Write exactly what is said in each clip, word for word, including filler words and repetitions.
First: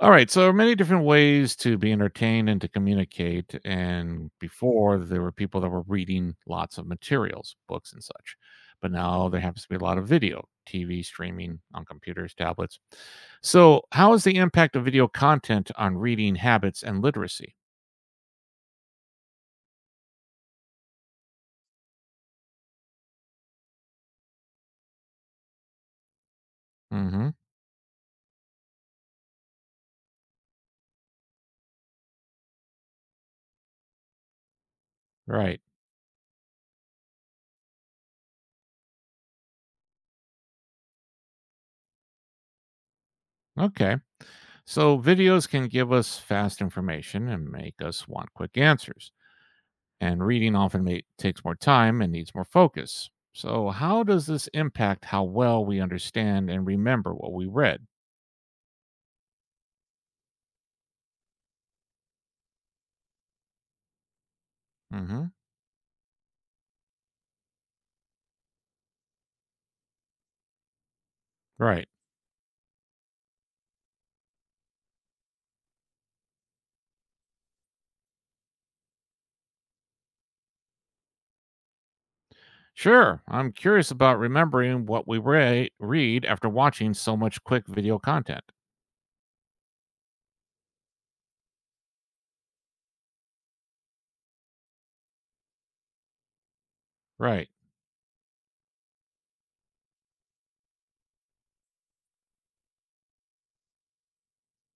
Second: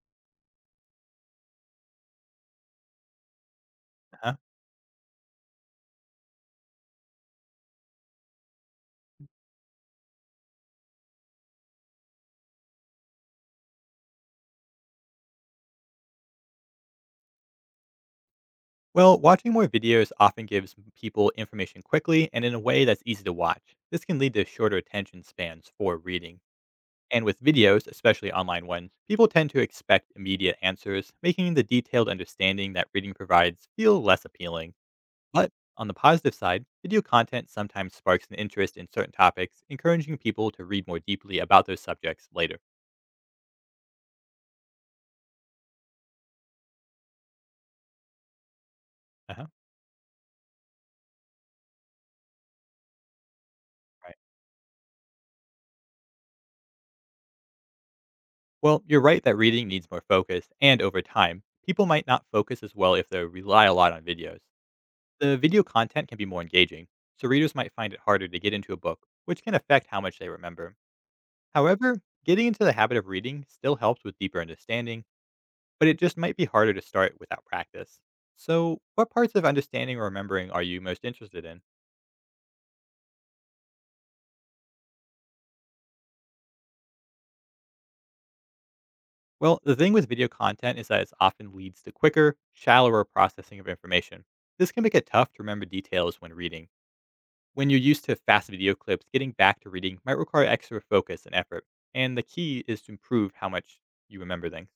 All right, so many different ways to be entertained and to communicate. And Huh? before, there were people that were reading lots of materials, books and such. But now there happens to be a lot of video, T V streaming on computers, tablets. So, how is the impact of video content on reading habits and literacy? Well, watching more videos often gives m- people information quickly and in a way that's easy to watch. This can lead to shorter attention spans for reading. And Hmm. with videos, especially online ones, people tend to expect immediate answers, making the detailed understanding that reading provides feel less appealing. But Right. on the positive side, video content sometimes sparks an interest in certain topics, encouraging people to read more deeply about those subjects later. Okay. So, videos can give us fast information and make us want quick answers. Uh-huh. And reading often may, takes more time and needs more focus. So, how does this impact how well we understand and remember what we read? Well, you're right that reading needs more focus, and over time, people might not focus as well if they rely a lot on videos. Hmm. The video content can be more engaging, so readers might find it harder to get into a book, which can affect how much they remember. Right. However, getting into the habit of reading still helps with deeper understanding, but it just might be harder to start without practice. So, what parts of understanding or remembering are you most interested in? Sure. I'm curious about remembering what we re- read after watching so much quick video content. Well, the thing with video content is that it often leads to quicker, shallower processing of information. This can make it tough to remember details when reading. Right. When you're used to fast video clips, getting back to reading might require extra focus and effort, and the key is to improve how much you remember things.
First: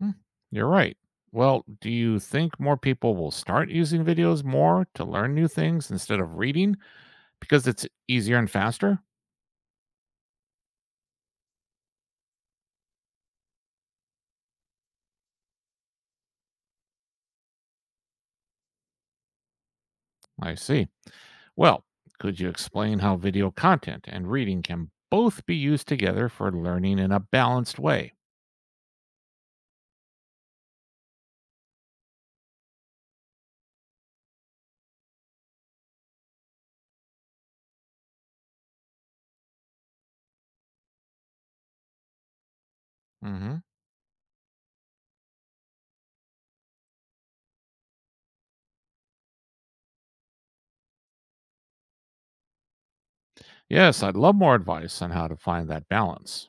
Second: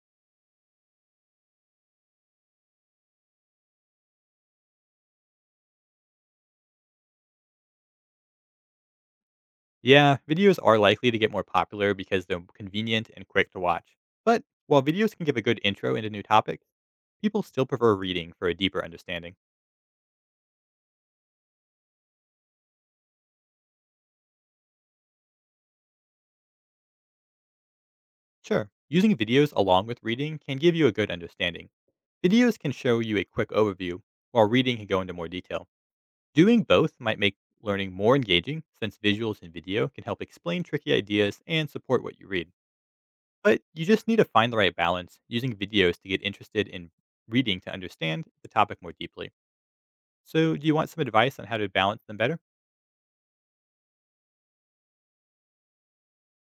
Hmm. You're right. Well, do you think more people will start using videos more to learn new things instead of reading because it's easier and faster? Yeah, videos are likely to get more popular because they're convenient and quick to watch. But while videos can give a good intro into new topics, people still prefer reading for a deeper understanding. I see. Well, could you explain how video content and reading can both be used together for learning in a balanced way? Sure, using videos along with reading can give you a good understanding. Videos can show you a quick overview, while reading can go into more detail. Doing both might make learning more engaging since visuals and video can help explain tricky ideas and support what you read. Hmm. But you just need to find the right balance using videos to get interested in reading to understand the topic more deeply. So, do you want some advice on how to balance them better? Yes, I'd love more advice on how to find that balance.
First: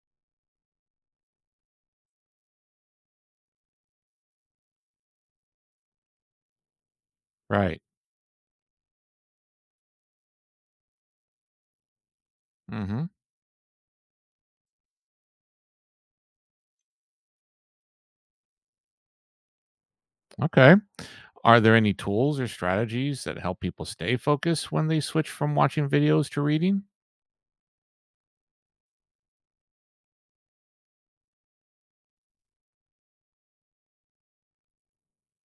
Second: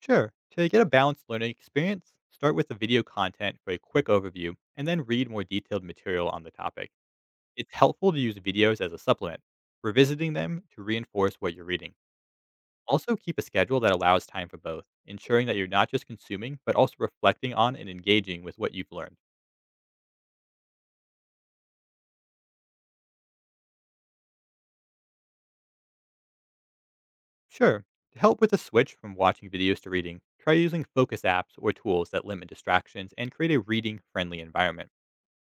Sure. To get a balanced learning experience, start with the video content for a quick overview and then read more detailed material on the topic. It's Right. helpful to use videos as a supplement, revisiting them to reinforce what you're reading. Hmm. Also, keep a schedule that allows time for both, ensuring that you're not just consuming, but also reflecting on and engaging with what you've learned. Okay. Are there any tools or strategies that help people stay focused when they switch from watching videos to reading? Sure, to help with the switch from watching videos to reading, try using focus apps or tools that limit distractions and create a reading friendly environment.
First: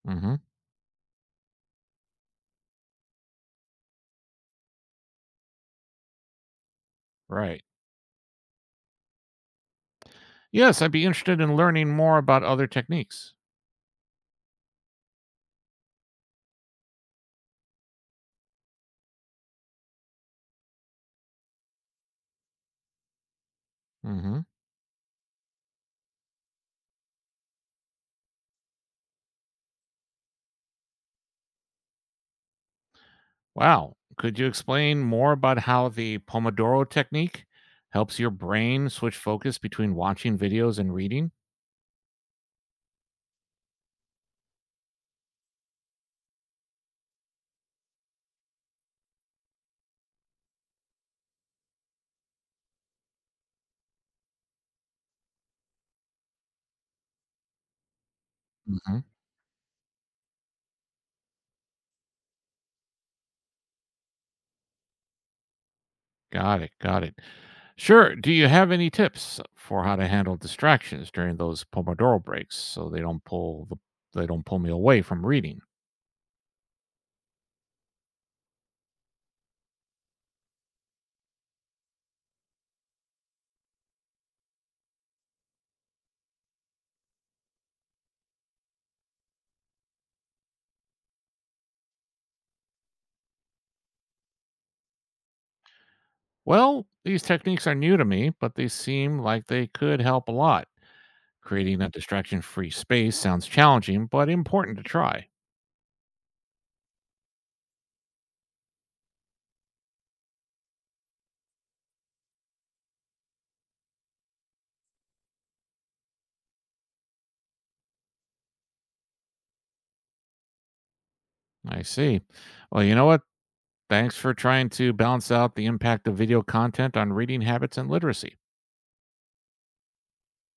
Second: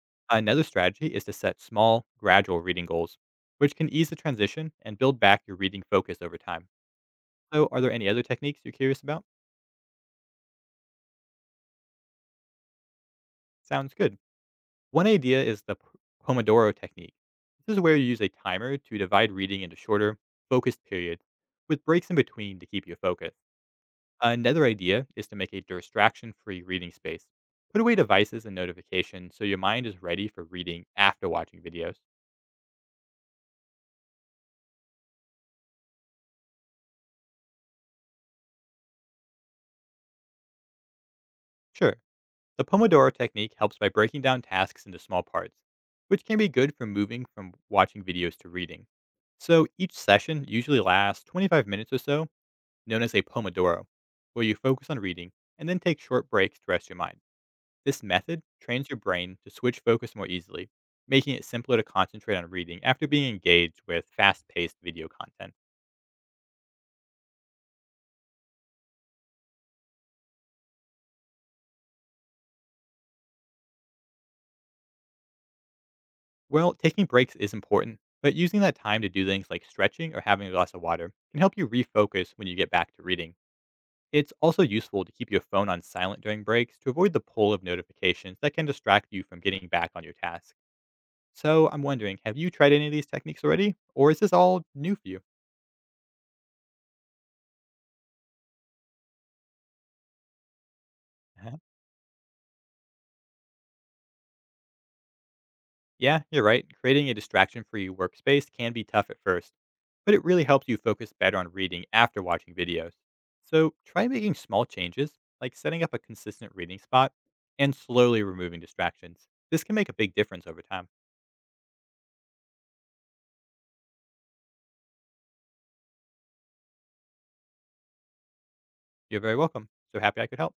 Hmm. Another strategy is to set small, gradual reading goals, which can ease the transition and build back your reading focus over time. Right. So, are there any other techniques you're curious about? Yes, I'd be interested in learning more about other techniques. Sounds good. One idea is the p- Pomodoro technique. This is where you use a timer to divide reading into shorter, focused periods with breaks in between to keep you focused. Hmm. Another idea is to make a distraction free reading space. Put away devices and notifications so your mind is ready for reading after watching videos. Wow. Could you explain more about how the Pomodoro technique helps your brain switch focus between watching videos and reading? Sure, the Pomodoro technique helps by breaking down tasks into small parts, which can be good for moving from watching videos to reading. So each session usually lasts twenty-five minutes or so known as a Pomodoro, where you focus on reading and then take short breaks to rest your mind. This method trains your Hmm. brain to switch focus more easily, making it simpler to concentrate on reading after being engaged with fast paced video content. Got it. Got it. Sure. Do you have any tips for how to handle distractions during those Pomodoro breaks so they don't pull the, they don't pull me away from reading? Well, taking breaks is important, but using that time to do things like stretching or having a glass of water can help you refocus when you get back to reading. It's also useful to keep your phone on silent during breaks to avoid the pull of notifications that can distract you from getting back on your task. So I'm wondering, have you tried any of these techniques already, or is this all new for you? Well, these techniques are new to me, but they seem like they could help a lot. Uh-huh. Creating a distraction-free space sounds challenging, but important to try. Yeah, you're right. Creating a distraction free workspace can be tough at first, but it really helps you focus better on reading after watching videos. So try making small changes, like setting up a consistent reading spot and slowly removing distractions. This can make a big difference over time. I see. Well, you know what? Thanks for trying to balance out the impact of video content on reading habits and literacy. You're very welcome. So happy I could help.